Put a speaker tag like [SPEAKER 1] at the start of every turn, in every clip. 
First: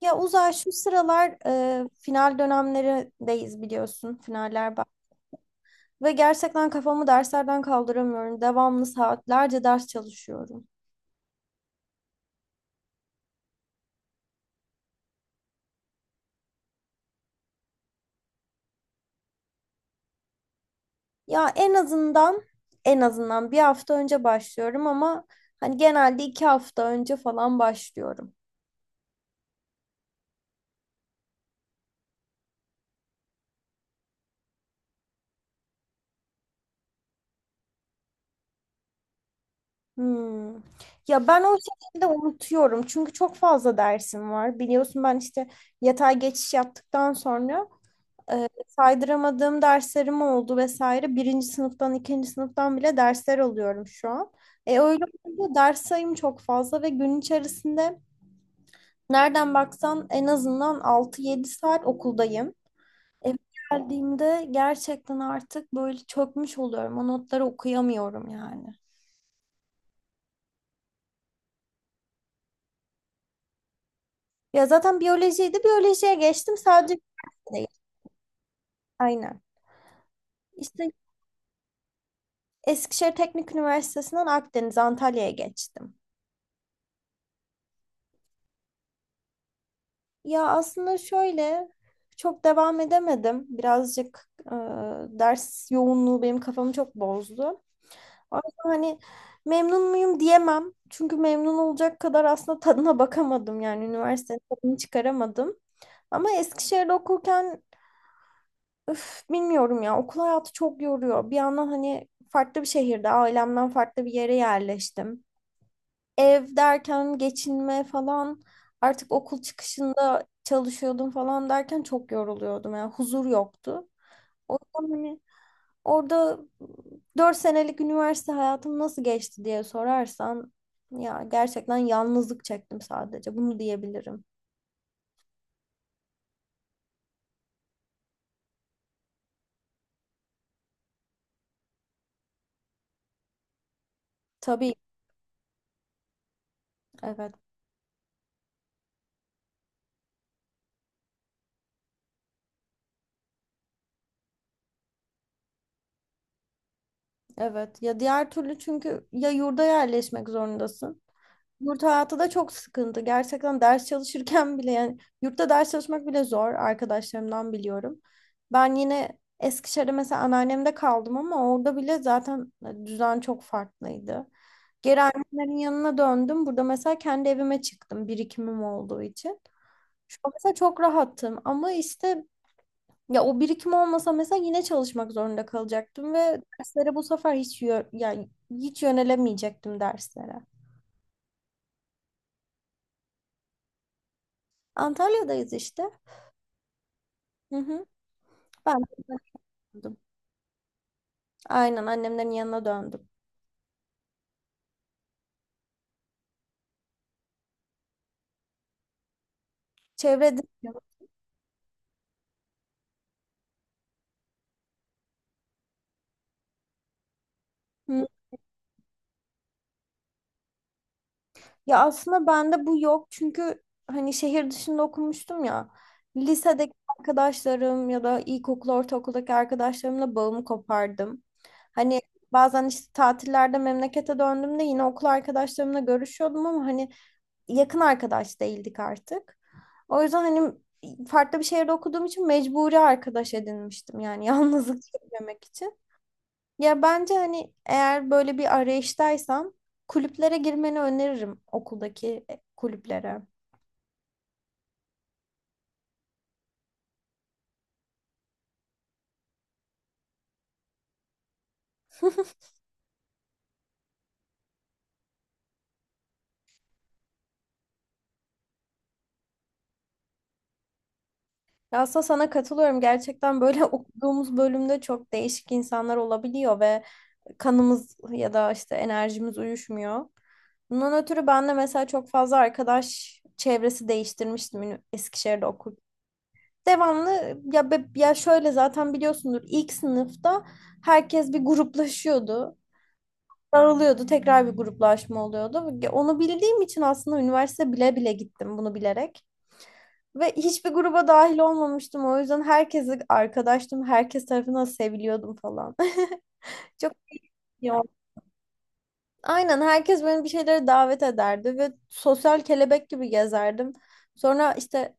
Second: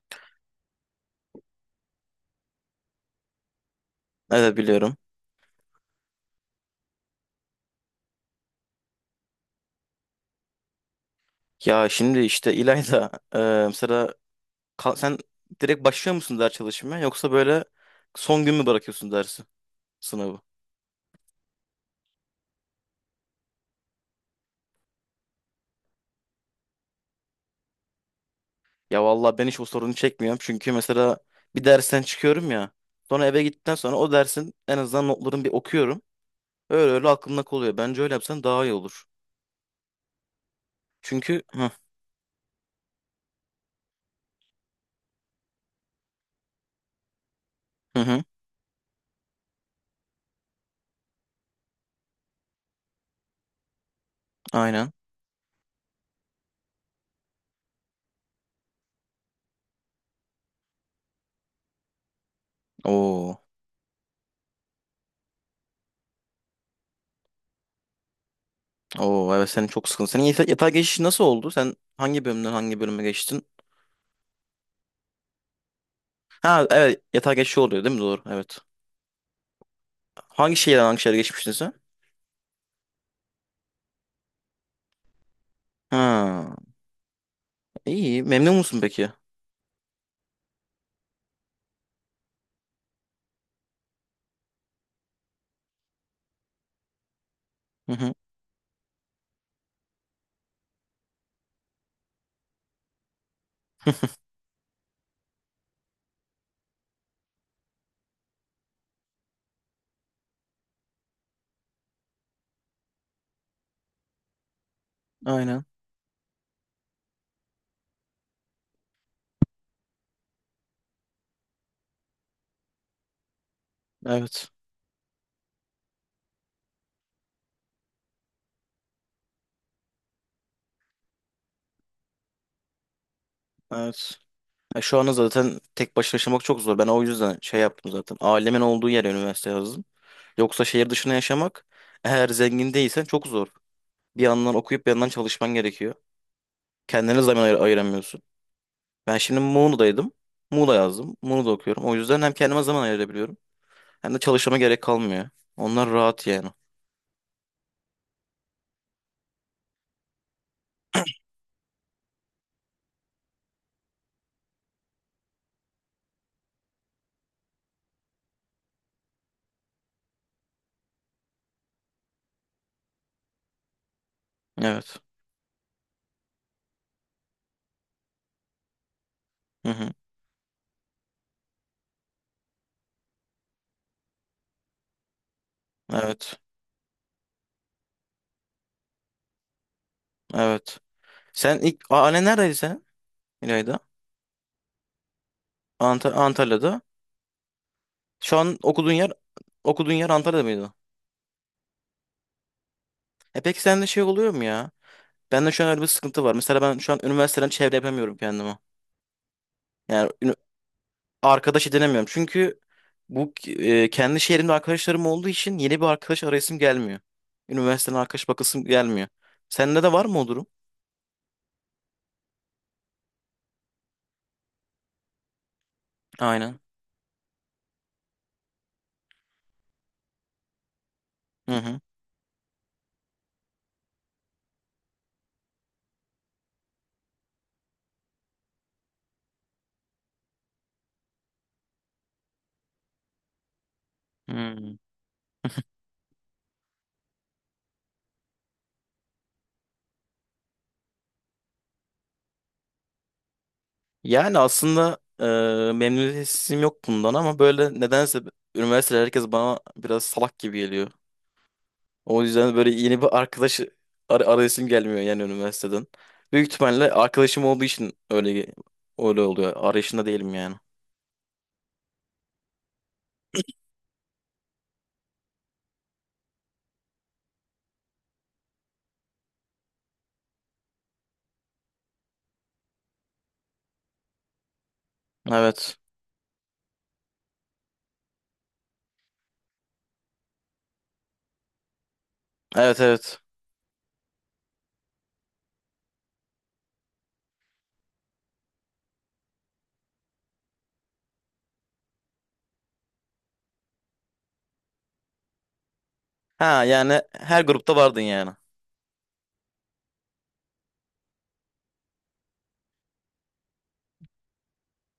[SPEAKER 1] Ya Uzay şu sıralar final dönemlerindeyiz biliyorsun.
[SPEAKER 2] Evet
[SPEAKER 1] Finaller bak.
[SPEAKER 2] biliyorum.
[SPEAKER 1] Ve gerçekten kafamı derslerden kaldıramıyorum. Devamlı saatlerce ders çalışıyorum.
[SPEAKER 2] Ya şimdi işte İlayda, mesela sen direkt başlıyor musun ders çalışmaya yoksa böyle son gün mü bırakıyorsun dersi sınavı?
[SPEAKER 1] Ya en azından 1 hafta önce başlıyorum ama hani genelde 2 hafta önce falan başlıyorum.
[SPEAKER 2] Ya vallahi ben hiç o sorunu çekmiyorum çünkü mesela bir dersten çıkıyorum ya, sonra eve gittikten sonra o dersin en azından notlarını bir okuyorum. Öyle öyle aklımda kalıyor. Bence öyle yapsan daha iyi olur.
[SPEAKER 1] Hmm. Ya
[SPEAKER 2] Çünkü.
[SPEAKER 1] ben o
[SPEAKER 2] Hı
[SPEAKER 1] şekilde unutuyorum. Çünkü çok fazla dersim var. Biliyorsun ben işte yatay geçiş yaptıktan sonra
[SPEAKER 2] hı. Hı.
[SPEAKER 1] saydıramadığım derslerim oldu vesaire. Birinci sınıftan, ikinci sınıftan bile dersler alıyorum şu an. E
[SPEAKER 2] Aynen.
[SPEAKER 1] öyle olunca ders sayım çok fazla ve gün içerisinde nereden baksan en azından 6-7 saat okuldayım. Eve
[SPEAKER 2] Oo.
[SPEAKER 1] geldiğimde gerçekten artık böyle çökmüş oluyorum. O notları okuyamıyorum yani.
[SPEAKER 2] Oo, evet senin çok sıkıntı. Senin yatağa geçiş nasıl oldu? Sen hangi bölümden hangi bölüme geçtin?
[SPEAKER 1] Ya zaten biyolojiydi. Biyolojiye geçtim.
[SPEAKER 2] Ha,
[SPEAKER 1] Sadece
[SPEAKER 2] evet, yatağa geçiş
[SPEAKER 1] değil.
[SPEAKER 2] oluyor değil mi? Doğru, evet.
[SPEAKER 1] Aynen.
[SPEAKER 2] Hangi şehirden
[SPEAKER 1] İşte
[SPEAKER 2] hangi şehre geçmiştin sen?
[SPEAKER 1] Eskişehir Teknik Üniversitesi'nden Akdeniz, Antalya'ya geçtim.
[SPEAKER 2] Ha, iyi. Memnun musun peki?
[SPEAKER 1] Ya aslında şöyle çok devam edemedim. Birazcık ders yoğunluğu benim kafamı çok bozdu.
[SPEAKER 2] Hı hı.
[SPEAKER 1] Ama hani memnun muyum diyemem. Çünkü memnun olacak kadar aslında tadına bakamadım. Yani üniversitenin tadını çıkaramadım. Ama Eskişehir'de okurken üf, bilmiyorum ya okul hayatı çok yoruyor. Bir yandan hani farklı bir şehirde ailemden farklı bir yere yerleştim,
[SPEAKER 2] Aynen.
[SPEAKER 1] ev derken geçinme falan, artık okul çıkışında çalışıyordum falan derken çok yoruluyordum. Yani huzur yoktu.
[SPEAKER 2] Evet.
[SPEAKER 1] O yüzden hani orada 4 senelik üniversite hayatım nasıl geçti diye sorarsan ya gerçekten yalnızlık çektim, sadece bunu
[SPEAKER 2] Evet.
[SPEAKER 1] diyebilirim.
[SPEAKER 2] Ya şu anda zaten tek başına yaşamak çok zor. Ben o yüzden şey yaptım zaten. Ailemin olduğu yere üniversite yazdım. Yoksa şehir dışına yaşamak, eğer zengin değilsen, çok zor. Bir yandan
[SPEAKER 1] Tabii
[SPEAKER 2] okuyup bir yandan çalışman gerekiyor. Kendine
[SPEAKER 1] evet.
[SPEAKER 2] zaman ayıramıyorsun. Ben şimdi Muğla'daydım. Muğla yazdım. Muğla'da okuyorum. O yüzden hem kendime zaman ayırabiliyorum hem de çalışmama gerek kalmıyor. Onlar rahat yani.
[SPEAKER 1] Evet. Ya diğer türlü çünkü ya yurda yerleşmek zorundasın. Yurt hayatı da çok sıkıntı. Gerçekten ders çalışırken bile yani yurtta ders çalışmak bile zor, arkadaşlarımdan biliyorum. Ben yine Eskişehir'de mesela anneannemde kaldım ama orada bile zaten düzen çok farklıydı.
[SPEAKER 2] Evet.
[SPEAKER 1] Geri annemlerin yanına döndüm. Burada mesela kendi evime çıktım birikimim olduğu için.
[SPEAKER 2] Hı hı.
[SPEAKER 1] Şu an mesela çok rahattım ama işte ya o birikim olmasa mesela yine çalışmak zorunda kalacaktım
[SPEAKER 2] Evet.
[SPEAKER 1] ve derslere bu sefer hiç yani hiç yönelemeyecektim derslere.
[SPEAKER 2] Evet. Sen ilk annen neredeydi sen? İlayda.
[SPEAKER 1] Antalya'dayız işte.
[SPEAKER 2] Antalya'da.
[SPEAKER 1] Hı hı.
[SPEAKER 2] Şu an
[SPEAKER 1] Ben de
[SPEAKER 2] okuduğun
[SPEAKER 1] döndüm.
[SPEAKER 2] yer Antalya'da mıydı?
[SPEAKER 1] Aynen annemlerin yanına döndüm.
[SPEAKER 2] E, peki sende şey oluyor mu ya? Bende şu an öyle bir sıkıntı var. Mesela ben şu an üniversiteden çevre yapamıyorum kendime. Yani
[SPEAKER 1] Çevrede.
[SPEAKER 2] arkadaş edinemiyorum. Çünkü bu, kendi şehrimde arkadaşlarım olduğu için yeni bir arkadaş arayasım gelmiyor. Üniversiteden
[SPEAKER 1] Hı.
[SPEAKER 2] arkadaş bakasım gelmiyor. Sende de var mı o durum?
[SPEAKER 1] Ya aslında bende bu yok çünkü hani şehir dışında okumuştum ya.
[SPEAKER 2] Aynen.
[SPEAKER 1] Lisedeki arkadaşlarım ya da ilkokul, ortaokuldaki arkadaşlarımla bağımı kopardım.
[SPEAKER 2] Hı hı.
[SPEAKER 1] Hani bazen işte tatillerde memlekete döndüğümde yine okul arkadaşlarımla görüşüyordum ama hani yakın arkadaş değildik artık. O yüzden hani farklı bir şehirde okuduğum için mecburi arkadaş edinmiştim yani
[SPEAKER 2] Hı.
[SPEAKER 1] yalnızlık çekmemek için. Ya bence hani eğer böyle bir arayıştaysan kulüplere girmeni öneririm, okuldaki kulüplere.
[SPEAKER 2] Yani aslında memnuniyetsizliğim yok bundan ama böyle nedense üniversitede herkes bana biraz salak gibi geliyor. O yüzden böyle yeni bir arkadaş arayışım gelmiyor yani, üniversiteden. Büyük ihtimalle arkadaşım olduğu için öyle öyle oluyor. Arayışında değilim yani.
[SPEAKER 1] Ya aslında sana katılıyorum. Gerçekten böyle okuduğumuz bölümde çok değişik insanlar olabiliyor ve kanımız ya da işte enerjimiz uyuşmuyor. Bundan ötürü ben de mesela çok fazla arkadaş çevresi değiştirmiştim Eskişehir'de
[SPEAKER 2] Evet.
[SPEAKER 1] okurken. Devamlı ya ya şöyle zaten biliyorsundur ilk sınıfta herkes bir gruplaşıyordu.
[SPEAKER 2] Evet, evet.
[SPEAKER 1] Daralıyordu, tekrar bir gruplaşma oluyordu. Onu bildiğim için aslında üniversite bile bile gittim bunu bilerek. Ve hiçbir gruba dahil olmamıştım. O yüzden herkese arkadaştım. Herkes tarafından seviliyordum falan.
[SPEAKER 2] Ha,
[SPEAKER 1] Çok
[SPEAKER 2] yani her
[SPEAKER 1] iyi
[SPEAKER 2] grupta
[SPEAKER 1] oldu.
[SPEAKER 2] vardın yani.
[SPEAKER 1] Aynen herkes beni bir şeylere davet ederdi ve sosyal kelebek gibi gezerdim. Sonra işte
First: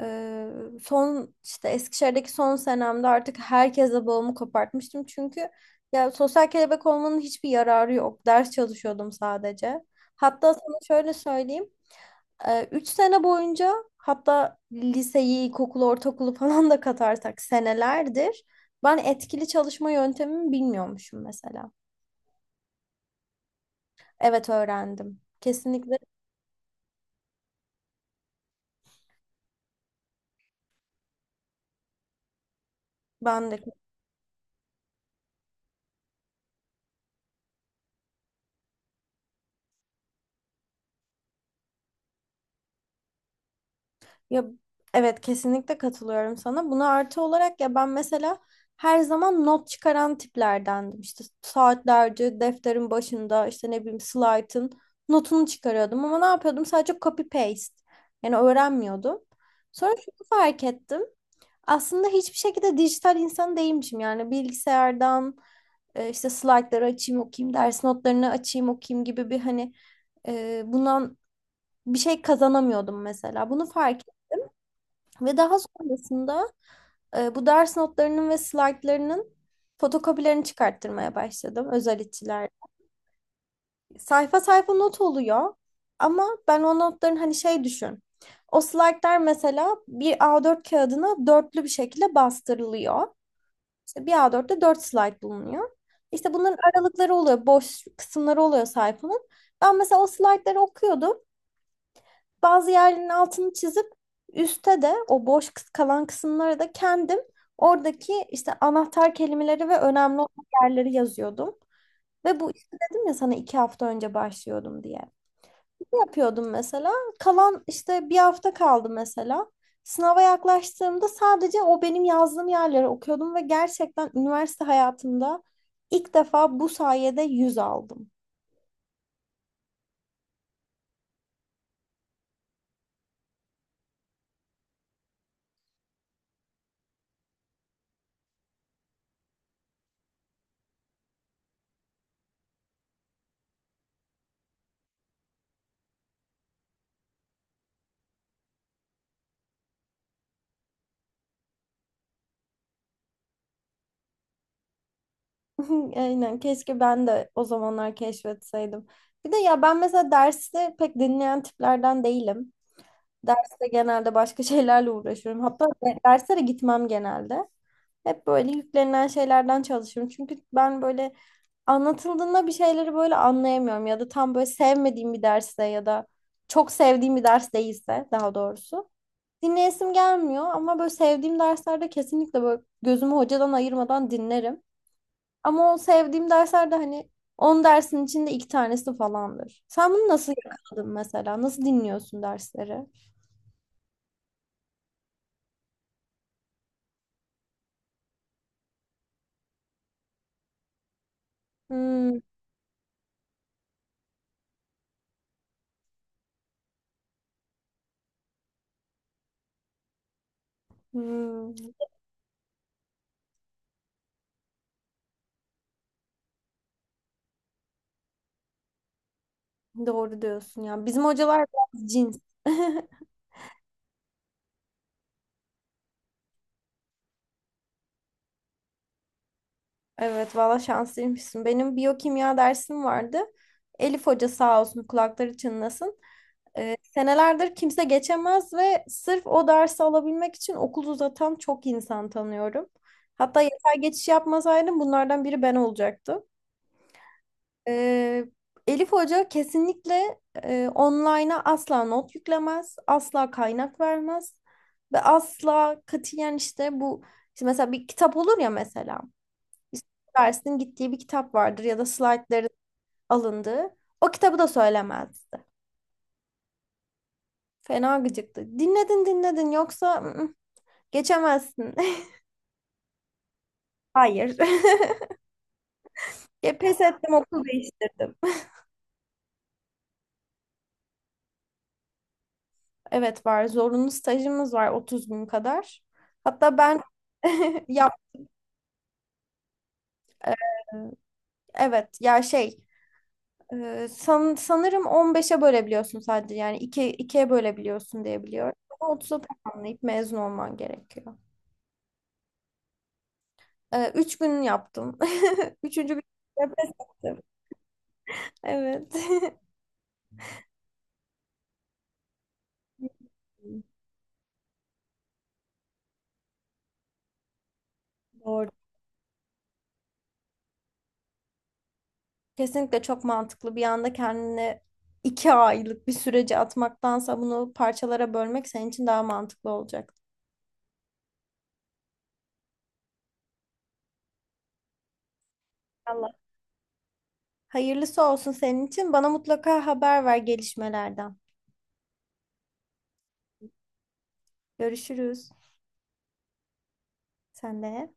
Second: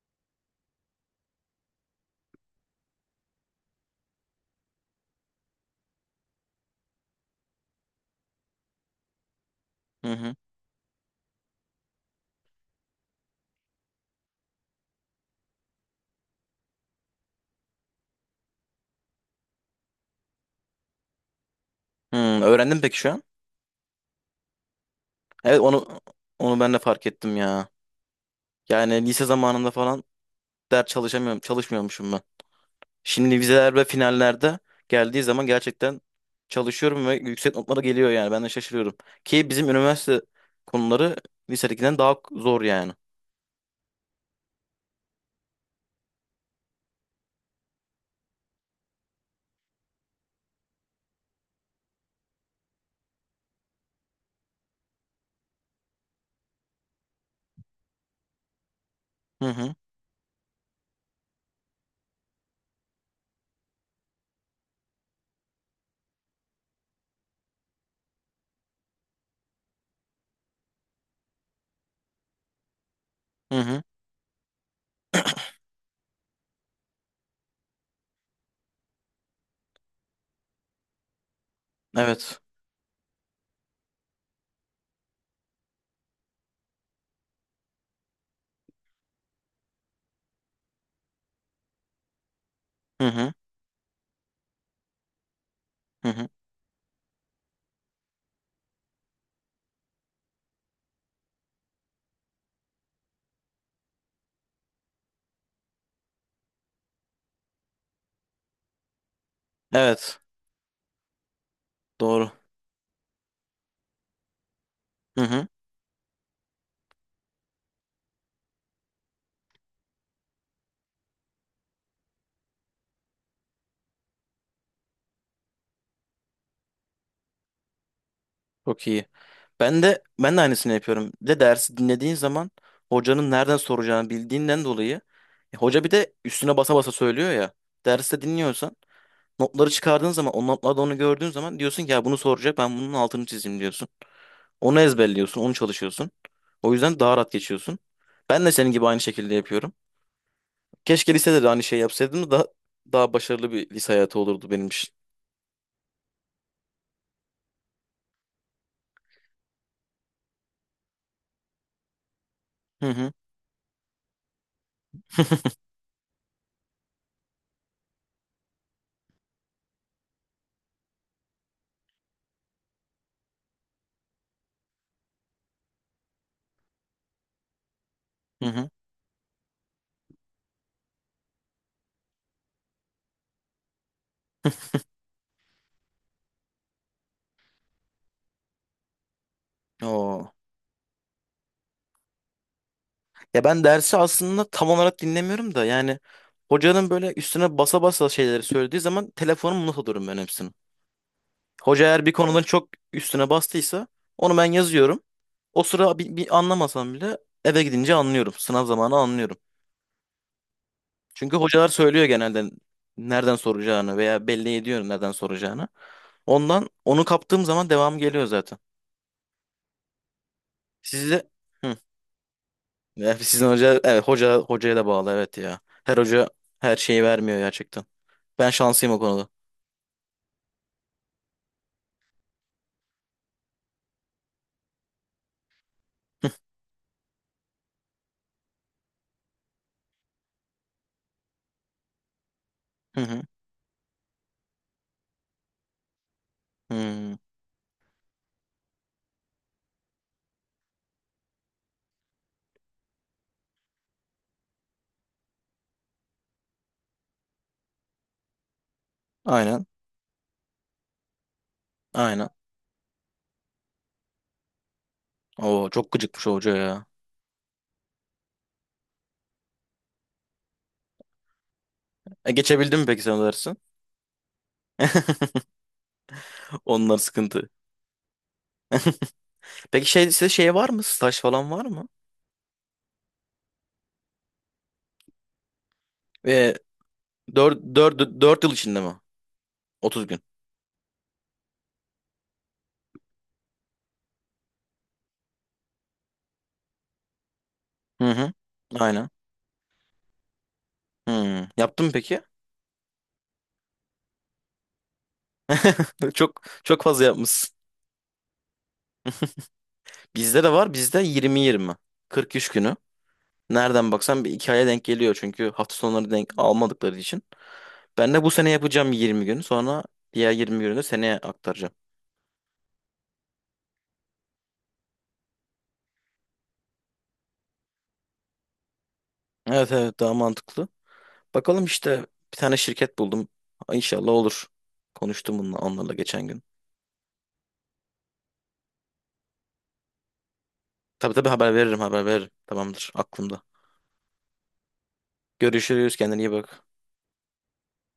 [SPEAKER 1] Ee, son işte Eskişehir'deki son senemde artık herkese bağımı kopartmıştım. Çünkü ya sosyal kelebek olmanın hiçbir yararı yok. Ders çalışıyordum sadece.
[SPEAKER 2] Hı hı.
[SPEAKER 1] Hatta sana şöyle söyleyeyim. 3 sene boyunca, hatta liseyi, ilkokulu, ortaokulu falan da katarsak senelerdir ben etkili çalışma yöntemimi bilmiyormuşum mesela.
[SPEAKER 2] Hı, öğrendin peki şu an?
[SPEAKER 1] Evet öğrendim.
[SPEAKER 2] Evet,
[SPEAKER 1] Kesinlikle
[SPEAKER 2] onu ben de fark ettim ya. Yani lise zamanında falan ders çalışamıyorum, çalışmıyormuşum ben. Şimdi
[SPEAKER 1] ben de.
[SPEAKER 2] vizeler ve finallerde geldiği zaman gerçekten çalışıyorum ve yüksek notlara geliyor yani. Ben de şaşırıyorum. Ki bizim üniversite konuları lisedekinden daha zor yani.
[SPEAKER 1] Ya evet kesinlikle katılıyorum sana. Buna artı olarak ya ben mesela her zaman not çıkaran tiplerdendim. İşte saatlerce defterin başında işte ne bileyim slaytın notunu çıkarıyordum ama ne yapıyordum? Sadece copy paste. Yani öğrenmiyordum.
[SPEAKER 2] Hı hı.
[SPEAKER 1] Sonra şunu fark ettim. Aslında hiçbir şekilde dijital insan değilmişim. Yani bilgisayardan işte slaytları açayım okuyayım, ders notlarını açayım okuyayım gibi bir hani bundan bir şey kazanamıyordum mesela.
[SPEAKER 2] Hı
[SPEAKER 1] Bunu
[SPEAKER 2] hı.
[SPEAKER 1] fark ve daha sonrasında bu ders notlarının ve slaytlarının fotokopilerini çıkarttırmaya başladım özel
[SPEAKER 2] Evet.
[SPEAKER 1] içiler. Sayfa sayfa not oluyor ama ben o notların hani şey düşün. O slaytlar mesela bir A4 kağıdına dörtlü bir şekilde
[SPEAKER 2] Hı
[SPEAKER 1] bastırılıyor.
[SPEAKER 2] hı.
[SPEAKER 1] İşte bir A4'te dört slayt bulunuyor.
[SPEAKER 2] Hı hı.
[SPEAKER 1] İşte bunların aralıkları oluyor, boş kısımları oluyor sayfanın. Ben mesela o slaytları okuyordum. Bazı yerlerinin altını çizip üstte de o boş kalan kısımlara da kendim oradaki işte anahtar kelimeleri ve önemli
[SPEAKER 2] Evet.
[SPEAKER 1] olan yerleri yazıyordum.
[SPEAKER 2] Doğru.
[SPEAKER 1] Ve bu işte dedim ya sana 2 hafta önce başlıyordum diye.
[SPEAKER 2] Hı hı.
[SPEAKER 1] Ne yapıyordum mesela? Kalan işte 1 hafta kaldı mesela. Sınava yaklaştığımda sadece o benim yazdığım yerleri okuyordum ve gerçekten üniversite hayatımda ilk defa bu sayede 100 aldım.
[SPEAKER 2] Çok iyi. Ben de aynısını yapıyorum. Bir de dersi dinlediğin zaman hocanın nereden soracağını bildiğinden dolayı, hoca bir de üstüne basa basa söylüyor ya. Derste dinliyorsan, notları çıkardığın zaman, o notlarda onu gördüğün zaman diyorsun ki ya bunu soracak, ben bunun altını çizeyim diyorsun. Onu ezberliyorsun, onu çalışıyorsun. O yüzden daha rahat geçiyorsun. Ben de senin gibi aynı şekilde yapıyorum. Keşke lisede de aynı şey yapsaydım da daha başarılı bir lise hayatı olurdu benim için.
[SPEAKER 1] Aynen keşke ben de o zamanlar keşfetseydim. Bir de ya ben mesela dersi pek dinleyen tiplerden değilim.
[SPEAKER 2] Hı hı.
[SPEAKER 1] Derste genelde başka şeylerle uğraşıyorum. Hatta derslere gitmem genelde. Hep böyle yüklenilen şeylerden çalışıyorum. Çünkü ben böyle anlatıldığında bir şeyleri böyle anlayamıyorum. Ya da tam böyle sevmediğim bir derste ya da çok sevdiğim bir ders değilse daha
[SPEAKER 2] Hı hı.
[SPEAKER 1] doğrusu. Dinleyesim gelmiyor ama böyle sevdiğim derslerde kesinlikle böyle gözümü hocadan ayırmadan dinlerim. Ama o sevdiğim dersler de hani 10 dersin içinde iki tanesi falandır. Sen bunu
[SPEAKER 2] Oo.
[SPEAKER 1] nasıl yakaladın mesela? Nasıl dinliyorsun dersleri?
[SPEAKER 2] Ya ben dersi aslında tam olarak dinlemiyorum da yani, hocanın böyle üstüne basa basa şeyleri söylediği zaman telefonumu not alıyorum ben hepsini. Hoca eğer bir
[SPEAKER 1] Hmm,
[SPEAKER 2] konudan çok üstüne bastıysa onu ben yazıyorum. O sıra bir anlamasam bile eve gidince anlıyorum. Sınav zamanı anlıyorum. Çünkü
[SPEAKER 1] hmm.
[SPEAKER 2] hocalar söylüyor genelde nereden soracağını, veya belli ediyor nereden soracağını. Ondan onu kaptığım zaman devam geliyor zaten.
[SPEAKER 1] Doğru diyorsun ya. Bizim
[SPEAKER 2] Sizde.
[SPEAKER 1] hocalar
[SPEAKER 2] Hı.
[SPEAKER 1] biraz cins.
[SPEAKER 2] Ya, sizin hoca, evet, hoca hocaya da bağlı, evet ya. Her hoca her şeyi vermiyor gerçekten. Ben şanslıyım o konuda.
[SPEAKER 1] Evet valla şanslıymışsın. Benim biyokimya dersim vardı. Elif Hoca sağ olsun, kulakları çınlasın. Senelerdir kimse geçemez ve sırf o dersi alabilmek için okul uzatan çok insan tanıyorum.
[SPEAKER 2] Hı hı.
[SPEAKER 1] Hatta yeter geçiş yapmasaydım bunlardan biri ben olacaktım.
[SPEAKER 2] Hı.
[SPEAKER 1] E, Elif Hoca kesinlikle online'a asla not yüklemez, asla kaynak vermez ve asla katiyen işte bu işte mesela bir kitap olur ya mesela
[SPEAKER 2] Aynen.
[SPEAKER 1] işte dersin gittiği bir kitap vardır ya da
[SPEAKER 2] Aynen.
[SPEAKER 1] slaytların alındığı o kitabı da söylemezdi.
[SPEAKER 2] Oo, çok gıcıkmış o hoca ya.
[SPEAKER 1] Fena gıcıktı. Dinledin dinledin, yoksa ı-ı, geçemezsin.
[SPEAKER 2] E, geçebildin mi peki sen o dersin?
[SPEAKER 1] Hayır. Ya pes
[SPEAKER 2] Onlar
[SPEAKER 1] ettim, okul
[SPEAKER 2] sıkıntı.
[SPEAKER 1] değiştirdim.
[SPEAKER 2] Peki şey, size şey var mı? Staj falan var mı?
[SPEAKER 1] Evet var. Zorunlu stajımız var 30 gün kadar.
[SPEAKER 2] Ve
[SPEAKER 1] Hatta ben
[SPEAKER 2] dört
[SPEAKER 1] yap
[SPEAKER 2] dört dört yıl içinde mi? 30 gün.
[SPEAKER 1] e, evet ya şey sanırım 15'e bölebiliyorsun sadece, yani 2 ikiye
[SPEAKER 2] Hı
[SPEAKER 1] bölebiliyorsun diye
[SPEAKER 2] hı.
[SPEAKER 1] biliyorum. Ama
[SPEAKER 2] Aynen.
[SPEAKER 1] 30'a tamamlayıp mezun olman gerekiyor.
[SPEAKER 2] Hmm. Yaptın mı peki?
[SPEAKER 1] 3 gün yaptım. Üçüncü gün
[SPEAKER 2] Çok
[SPEAKER 1] de pes
[SPEAKER 2] çok fazla
[SPEAKER 1] ettim.
[SPEAKER 2] yapmışsın.
[SPEAKER 1] Evet.
[SPEAKER 2] Bizde de var. Bizde 20-20. 40 iş günü. Nereden baksan bir iki aya denk geliyor. Çünkü hafta sonları denk almadıkları için. Ben de bu sene
[SPEAKER 1] Doğru.
[SPEAKER 2] yapacağım 20 gün. Sonra diğer 20 günü de seneye aktaracağım.
[SPEAKER 1] Kesinlikle çok mantıklı. Bir anda kendini 2 aylık bir sürece atmaktansa bunu parçalara bölmek senin için daha mantıklı
[SPEAKER 2] Evet,
[SPEAKER 1] olacak.
[SPEAKER 2] evet daha mantıklı. Bakalım işte, bir tane şirket buldum. İnşallah olur. Konuştum bununla, onlarla
[SPEAKER 1] Allah.
[SPEAKER 2] geçen gün.
[SPEAKER 1] Hayırlısı olsun senin için. Bana mutlaka haber ver
[SPEAKER 2] Tabii,
[SPEAKER 1] gelişmelerden.
[SPEAKER 2] tabii haber veririm, haber veririm. Tamamdır, aklımda.
[SPEAKER 1] Görüşürüz.
[SPEAKER 2] Görüşürüz, kendine iyi bak.
[SPEAKER 1] Sen de.